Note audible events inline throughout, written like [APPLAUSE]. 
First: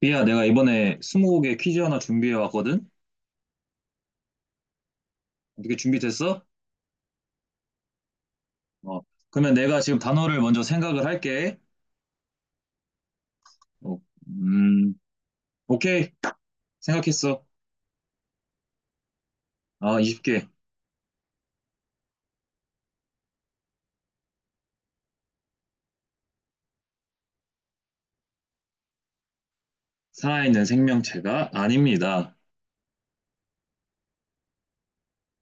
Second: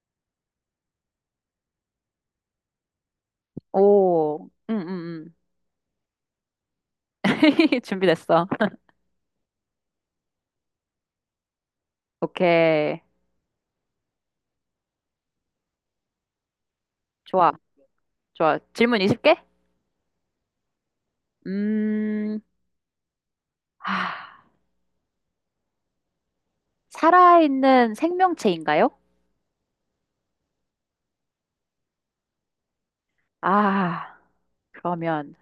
비야, 내가 이번에 스무고개 퀴즈 하나 준비해 왔거든? 오, 응, 응, 응. 어떻게 준비됐어? [LAUGHS] 준비됐어. 어, 그러면 내가 지금 단어를 먼저 생각을 할게. 오케이. 어, 음, 오케이. 생각했어. 좋아, 좋아. 질문 20개? 아, 20개. 음, 아, 살아있는 생명체인가요? 살아있는 생명체가 아닙니다. 아, 그러면,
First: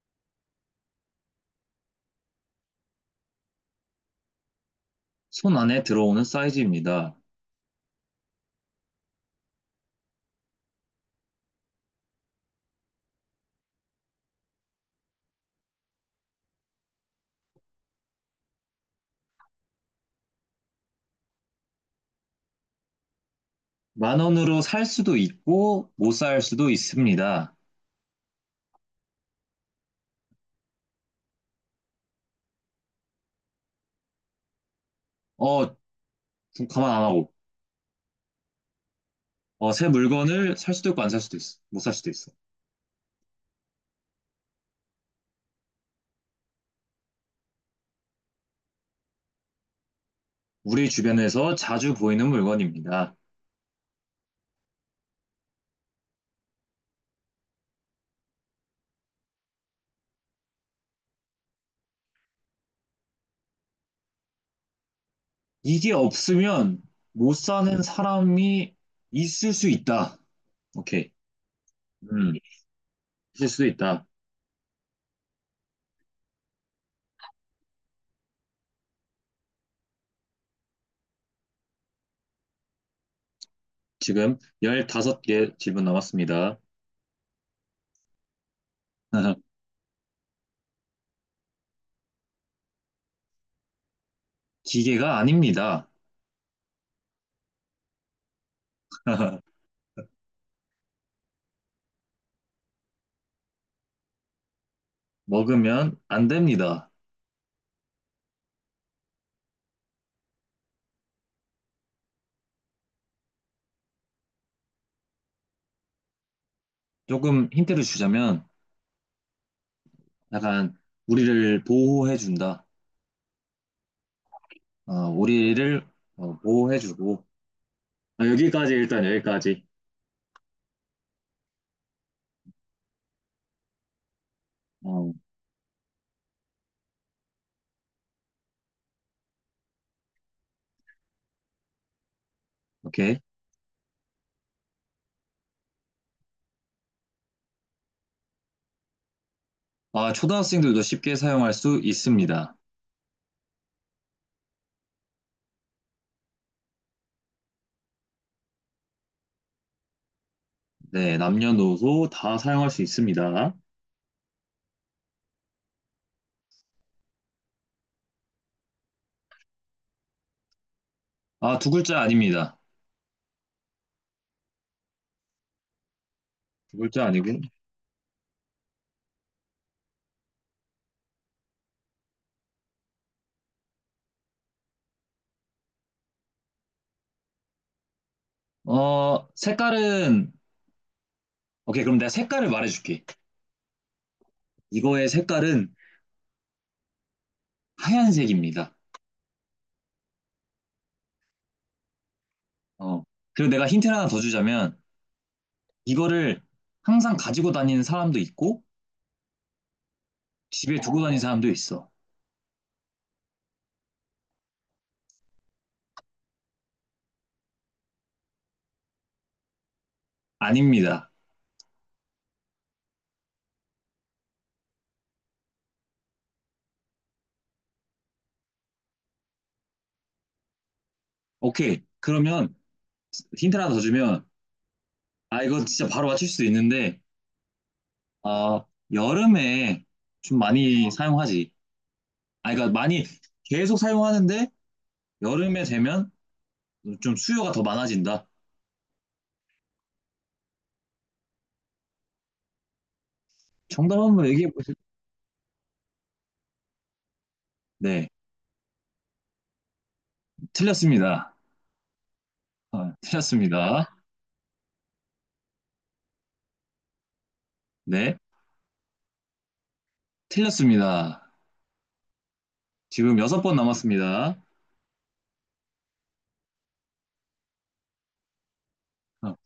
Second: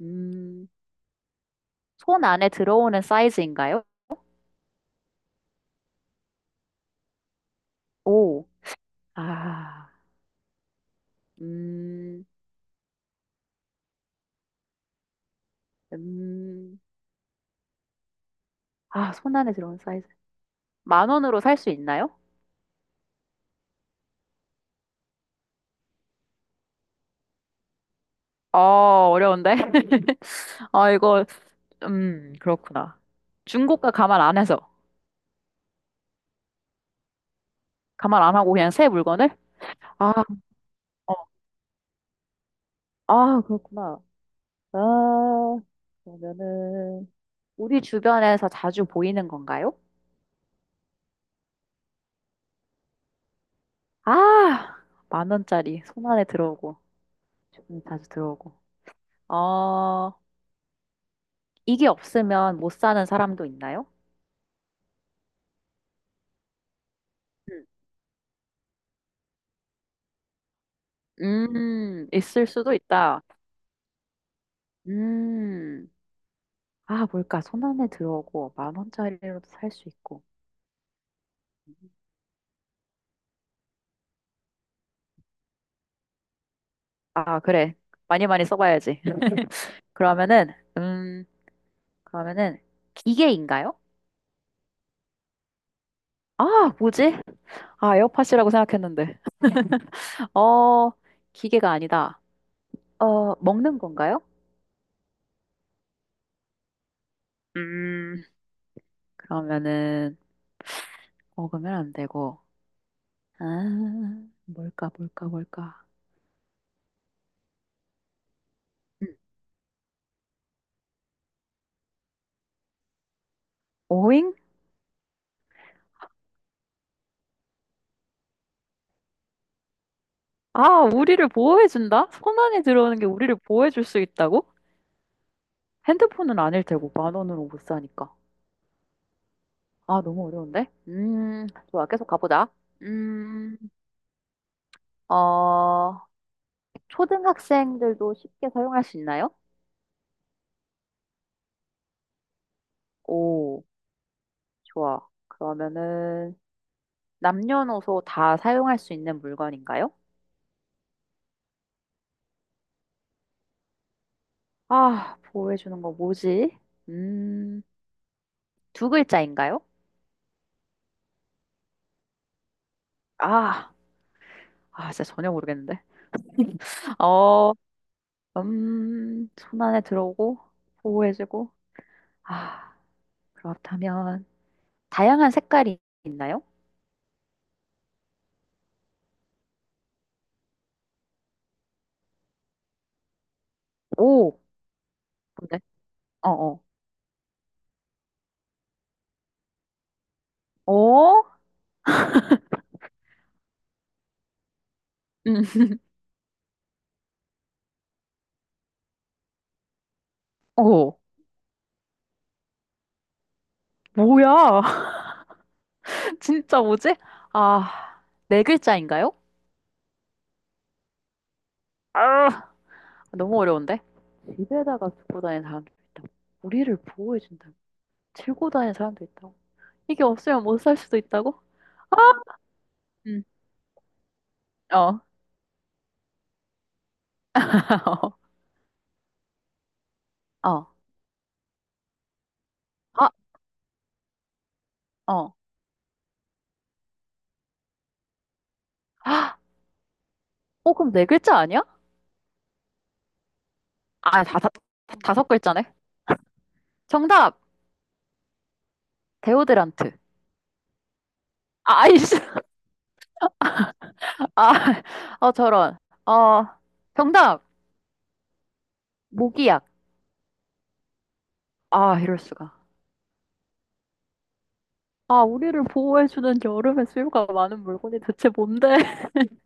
음, 손 안에 들어오는 사이즈인가요? 손 안에 들어오는 사이즈입니다. 오, 아, 음, 음, 아, 손 안에 들어오는 사이즈. 만 원으로 살 수 있나요? 만 원으로 살 수도 있고, 못 살 수도 있습니다. 어, 어려운데? [LAUGHS] 아, 이거, 그렇구나. 중고가 감안 안 해서. 어, 가만 안 하고. 가말 안 하고 그냥 새 물건을? 어, 새 아, 물건을 살 수도 있고, 안 어, 살 수도 있어. 못 살 수도 있어. 아, 그렇구나. 아, 그러면은, 우리 주변에서 자주 보이는 건가요? 우리 주변에서 자주 보이는 물건입니다. 아, 만 원짜리 손 안에 들어오고, 주변에 자주 들어오고. 어, 이게 없으면 못 사는 사람도 있나요? 이게 없으면 못 음, 사는 사람이 있을 수 있다. 오케이. 음, 있을 수도 있다. 있을 수도 있다. 음, 아, 뭘까? 손 안에 들어오고, 만 원짜리로도 살 수 있고. 지금 15개 질문 남았습니다. 아, 그래. 많이 많이 써봐야지. [LAUGHS] [LAUGHS] 그러면은, 그러면은, 기계인가요? 기계가 아닙니다. 아, 뭐지? 아, 에어팟이라고 생각했는데. [LAUGHS] 어, 기계가 아니다. 어, 먹는 건가요? 먹으면 안 됩니다. 음, 그러면은, 먹으면 안 되고. 아, 뭘까, 뭘까, 뭘까. 조금 힌트를 주자면 음, 약간 우리를 보호해 준다. 오잉? 어, 우리를 보호해 주고 여기까지. 아, 우리를 보호해준다? 손 안에 들어오는 게 우리를 보호해줄 수 있다고? 어, 핸드폰은 아닐 테고, 만 원으로 못 사니까. 아, 너무 어려운데? 좋아, 계속 가보자. 오케이. 음, 어, 초등학생들도 쉽게 사용할 수 있나요? 아, 초등학생들도 쉽게 사용할 수 있습니다. 오. 좋아. 그러면은 남녀노소 다 사용할 수 있는 물건인가요? 네, 남녀노소 다 사용할 수 있습니다. 아, 보호해주는 거 뭐지? 음, 두 글자인가요? 아, 두 글자 아닙니다. 아, 아, 진짜 전혀 모르겠는데. 두 [LAUGHS] 글자 아니고. 어, 손 안에 들어오고, 보호해주고. 아, 그렇다면, 다양한 색깔이 있나요? 어, 색깔은, 오케이, 그럼 내가 색깔을 말해줄게. 오, 이거의 뭔데? 색깔은 어어. 하얀색입니다. 어? 어? 어. 그리고 내가 힌트를 하나 더 주자면, 음, 이거를 항상 가지고 다니는 사람도 있고, 집에 어. 두고 다니는 사람도 있어. 뭐야? [LAUGHS] 진짜 뭐지? 아, 네 글자인가요? 아닙니다. 아, 너무 어려운데? 집에다가 두고 다니는 사람도 있다고. 우리를 보호해준다고. 들고 다니는 사람도 있다고. 이게 없으면 못 살 수도 있다고? 오케이, 아! 그러면 음, 힌트를 하나 더 주면, 어. 아, 이거 진짜 바로 맞출 수도 있는데, [LAUGHS] 어 여름에 좀 어. 많이 사용하지. 아, 그러니까 많이 아, 계속 사용하는데, 어. 여름에 되면 좀 수요가 더 많아진다. 아, 어, 그럼 네 글자 아니야? 정답 아, 한번 얘기해 보세요. 다섯 글자네. 정답! 네, 데오드란트. 틀렸습니다. 아, 아이씨. 아, 틀렸습니다. 아, 어, 저런. 어, 정답! 네, 모기약. 틀렸습니다. 아, 이럴 수가. 지금 여섯 번 남았습니다. 아, 우리를 보호해주는 여름에 수요가 많은 물건이 대체 뭔데? [LAUGHS] 어,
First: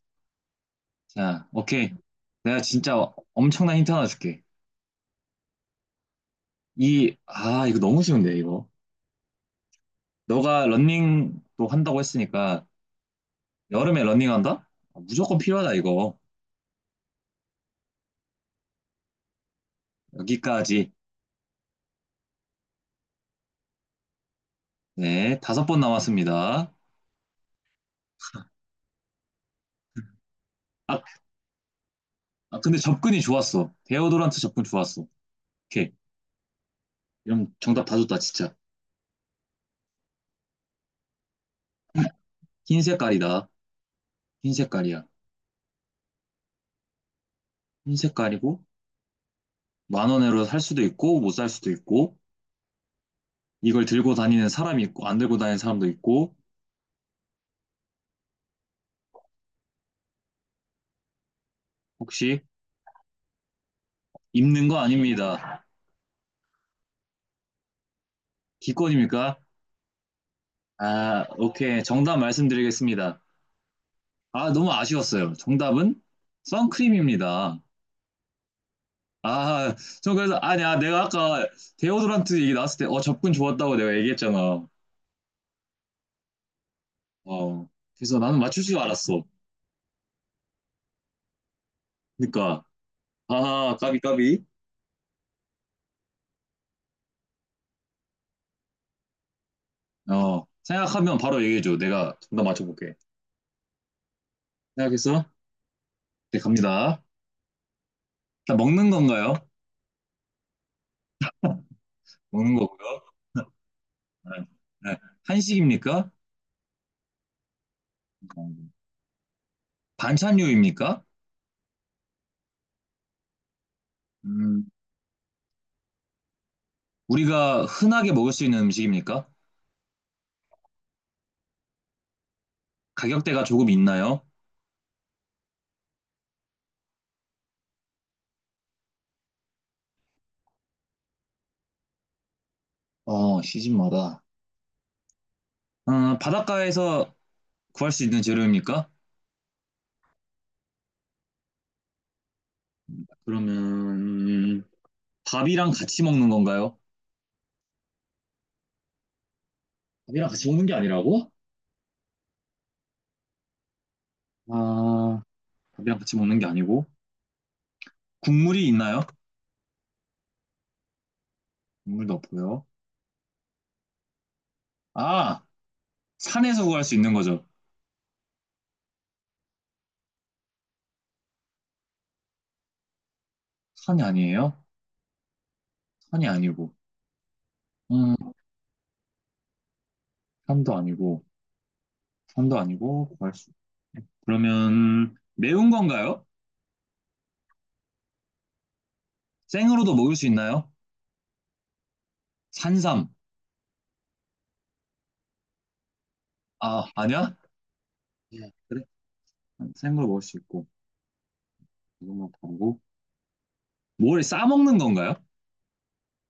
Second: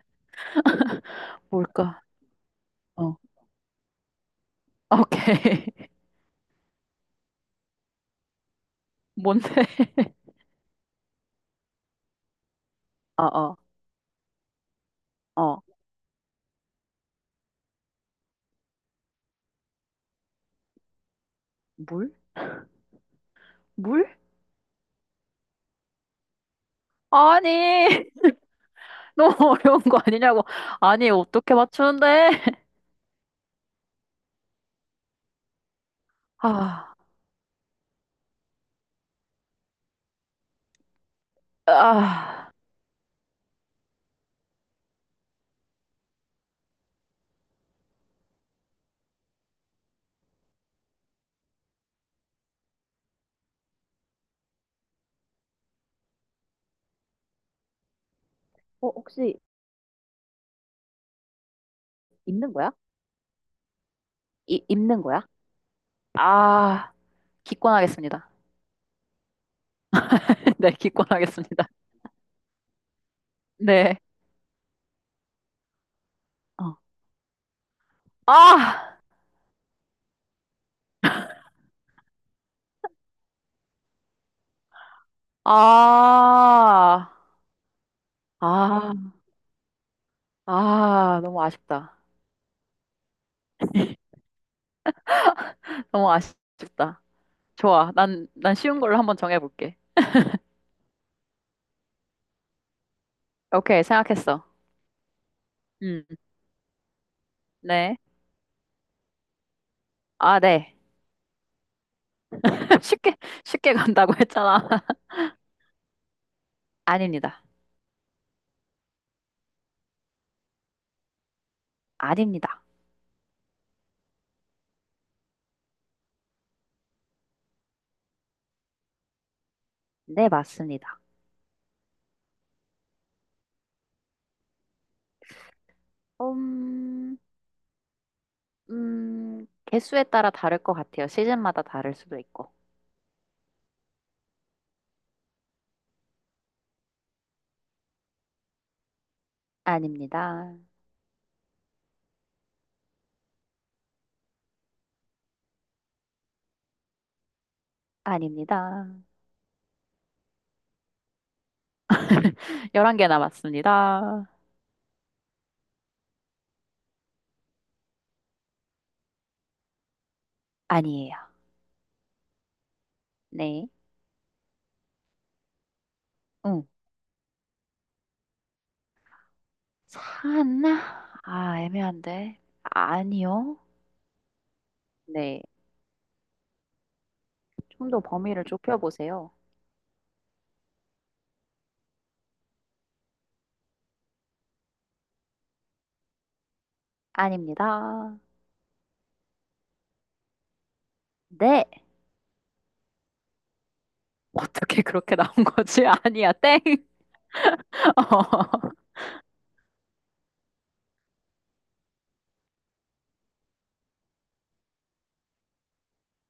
자, 오케이. 뭘까? 내가 진짜 어. 엄청난 힌트 하나 줄게. 아, 오케이. [LAUGHS] 이거 너무 쉬운데, 이거. 뭔데? [LAUGHS] 너가 런닝도 한다고 했으니까, 어, 어. 여름에 런닝한다? 아, 무조건 어, 필요하다, 이거. 여기까지. 물? 물? 네, 다섯 번 남았습니다. 아니, [LAUGHS] 너무 어려운 거 아니냐고. 아, 아니, 어떻게 맞추는데? 아, 근데 [LAUGHS] 접근이 좋았어. 데오도란트 접근 좋았어. 오케이. 아, 이런 정답 다 줬다, 진짜. 아, 흰 색깔이다. 흰 색깔이야. 흰 색깔이고, 만 원으로 살 수도 있고, 못 살 수도 있고, 이걸 들고 다니는 사람이 있고, 안 들고 다니는 사람도 있고, 어, 혹시 혹시 입는 거야? 이, 입는 거 입는 거야? 아닙니다. 아, 기권하겠습니다. 기권입니까? [LAUGHS] 네, 아, 기권하겠습니다. 오케이. 정답 말씀드리겠습니다. 네. 아, 너무 아쉬웠어요. 정답은 어, 선크림입니다. 아, 아, 저 그래서, 아니, 아, 내가 아까 데오드란트 얘기 나왔을 때, 어, 접근 좋았다고 내가 얘기했잖아. 아, 어, 그래서 나는 맞출 줄 아, 알았어. 아, 너무 아쉽다. 그러니까, 아, 까비, 까비. 너무 아쉽다. 좋아. 난 쉬운 걸로 한번 정해볼게. 어, 생각하면 바로 얘기해줘. 내가 정답 맞춰볼게. 오케이, 생각했어. 생각했어? 음, 네, 갑니다. 네. 자 먹는 건가요? 아, 네. 먹는 [LAUGHS] 거고요. 쉽게, [LAUGHS] 쉽게 간다고 네. 했잖아. 네. [LAUGHS] 한식입니까? 아닙니다. 반찬류입니까? 아닙니다. 음, 우리가 흔하게 먹을 수 있는 음식입니까? 네, 맞습니다. 가격대가 조금 있나요? 음, 개수에 따라 다를 것 같아요. 시즌마다 다를 수도 있고. 어, 시즌마다. 어, 바닷가에서 구할 수 있는 재료입니까? 아닙니다. 그러면 음, 밥이랑 같이 먹는 건가요? 아닙니다. 밥이랑 같이 먹는 게 아니라고? [LAUGHS] 11개 남았습니다. 아, 밥이랑 같이 먹는 게 아니고 국물이 있나요? 아니에요. 국물도 없고요. 네. 아, 산에서 응. 구할 수 있는 거죠. 사나? 아, 애매한데. 아니요. 산이 아니에요? 네. 산이 아니고, 좀 더 음, 범위를 좁혀보세요. 산도 아니고, 산도 아니고 구할 수. 그러면 매운 건가요? 아닙니다. 생으로도 먹을 수 있나요? 네. 산삼. 어떻게 그렇게 나온 거지? [LAUGHS] 아니야, 땡. 아, 아니야? [LAUGHS] 예, 어. 그래. 생으로 먹을 수 있고, 이것만 보고. 뭘 싸먹는 건가요?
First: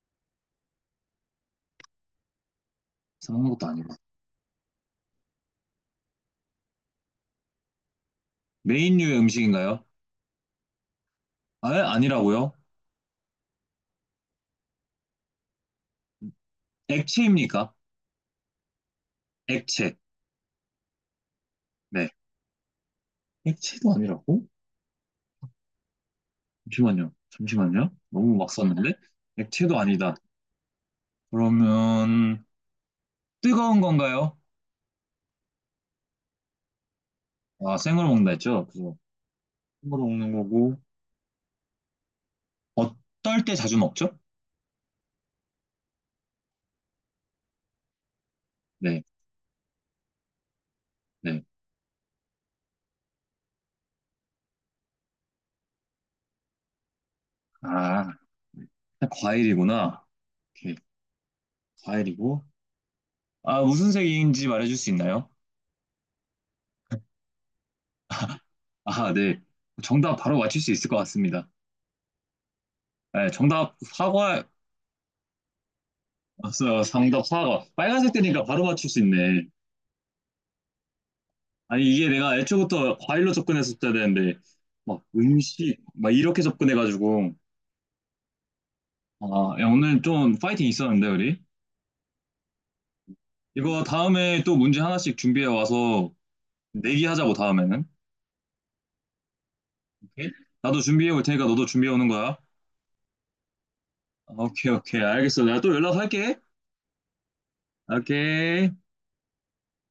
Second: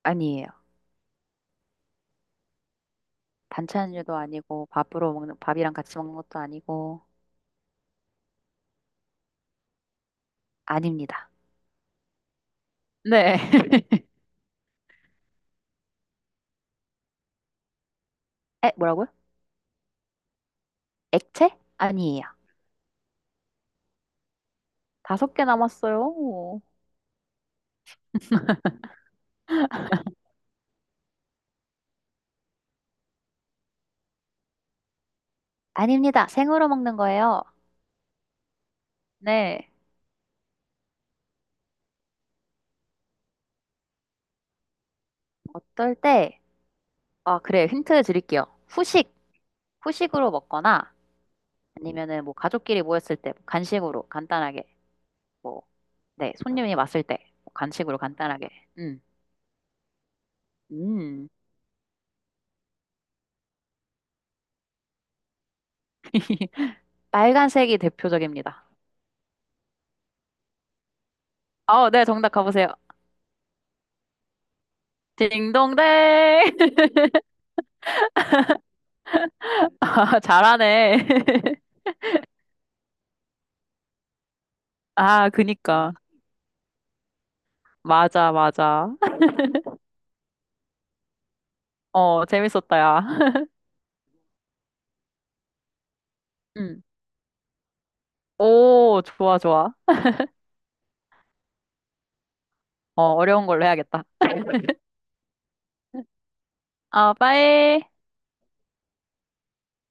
아니에요. 싸먹는 것도 아니고. 반찬류도 아니고 밥으로 먹는 밥이랑 같이 먹는 것도 아니고 메인류의 음식인가요? 아닙니다. 아, 아니라고요? 네. [LAUGHS] 액체입니까? 에, 뭐라고요? 액체. 액체? 네. 아니에요. 액체도 아니라고? 다섯 개 남았어요. 잠시만요. 잠시만요. 너무 막 썼는데? 액체도 아니다. [LAUGHS] 그러면 뜨거운 건가요? 아닙니다. 생으로 먹는 거예요. 아, 생으로 먹는다 했죠? 그 네. 생으로 먹는 거고 어떨 때 자주 먹죠? 어떨 때, 아, 그래. 힌트 드릴게요. 네, 후식, 후식으로 먹거나 네. 아니면은 뭐 가족끼리 모였을 때 뭐 간식으로 간단하게 뭐, 네. 손님이 왔을 때 뭐 간식으로 아, 간단하게. 네. 음. 과일이구나. 오케이, 음. 과일이고. 아, 무슨 색인지 말해줄 수 있나요? [LAUGHS] 빨간색이 대표적입니다. 아, 네. 정답 바로 맞출 수 있을 것 같습니다. 어, 네, 정답 가보세요. 네, 정답 사과. 딩동댕! [LAUGHS] 맞아요. 정답 사과. 빨간색 되니까 바로 맞출 수 있네. 아, 잘하네. [LAUGHS] 아니, 이게 내가 애초부터 과일로 접근했었어야 되는데, 막 아, 음식, 그니까. 막 이렇게 접근해가지고. 맞아, 맞아. 아, 야, 오늘 좀 파이팅 있었는데, 우리? 어, 재밌었다, 야. 이거 다음에 또 문제 하나씩 준비해 와서 음. 내기하자고, 다음에는. 오, 좋아, 좋아. 오케이? 나도 준비해 올 테니까 너도 준비해 오는 거야. 어, 어려운 걸로 해야겠다. 오케이, 오케이. 알겠어. 내가 또 연락할게. 어, 빠이. 오케이.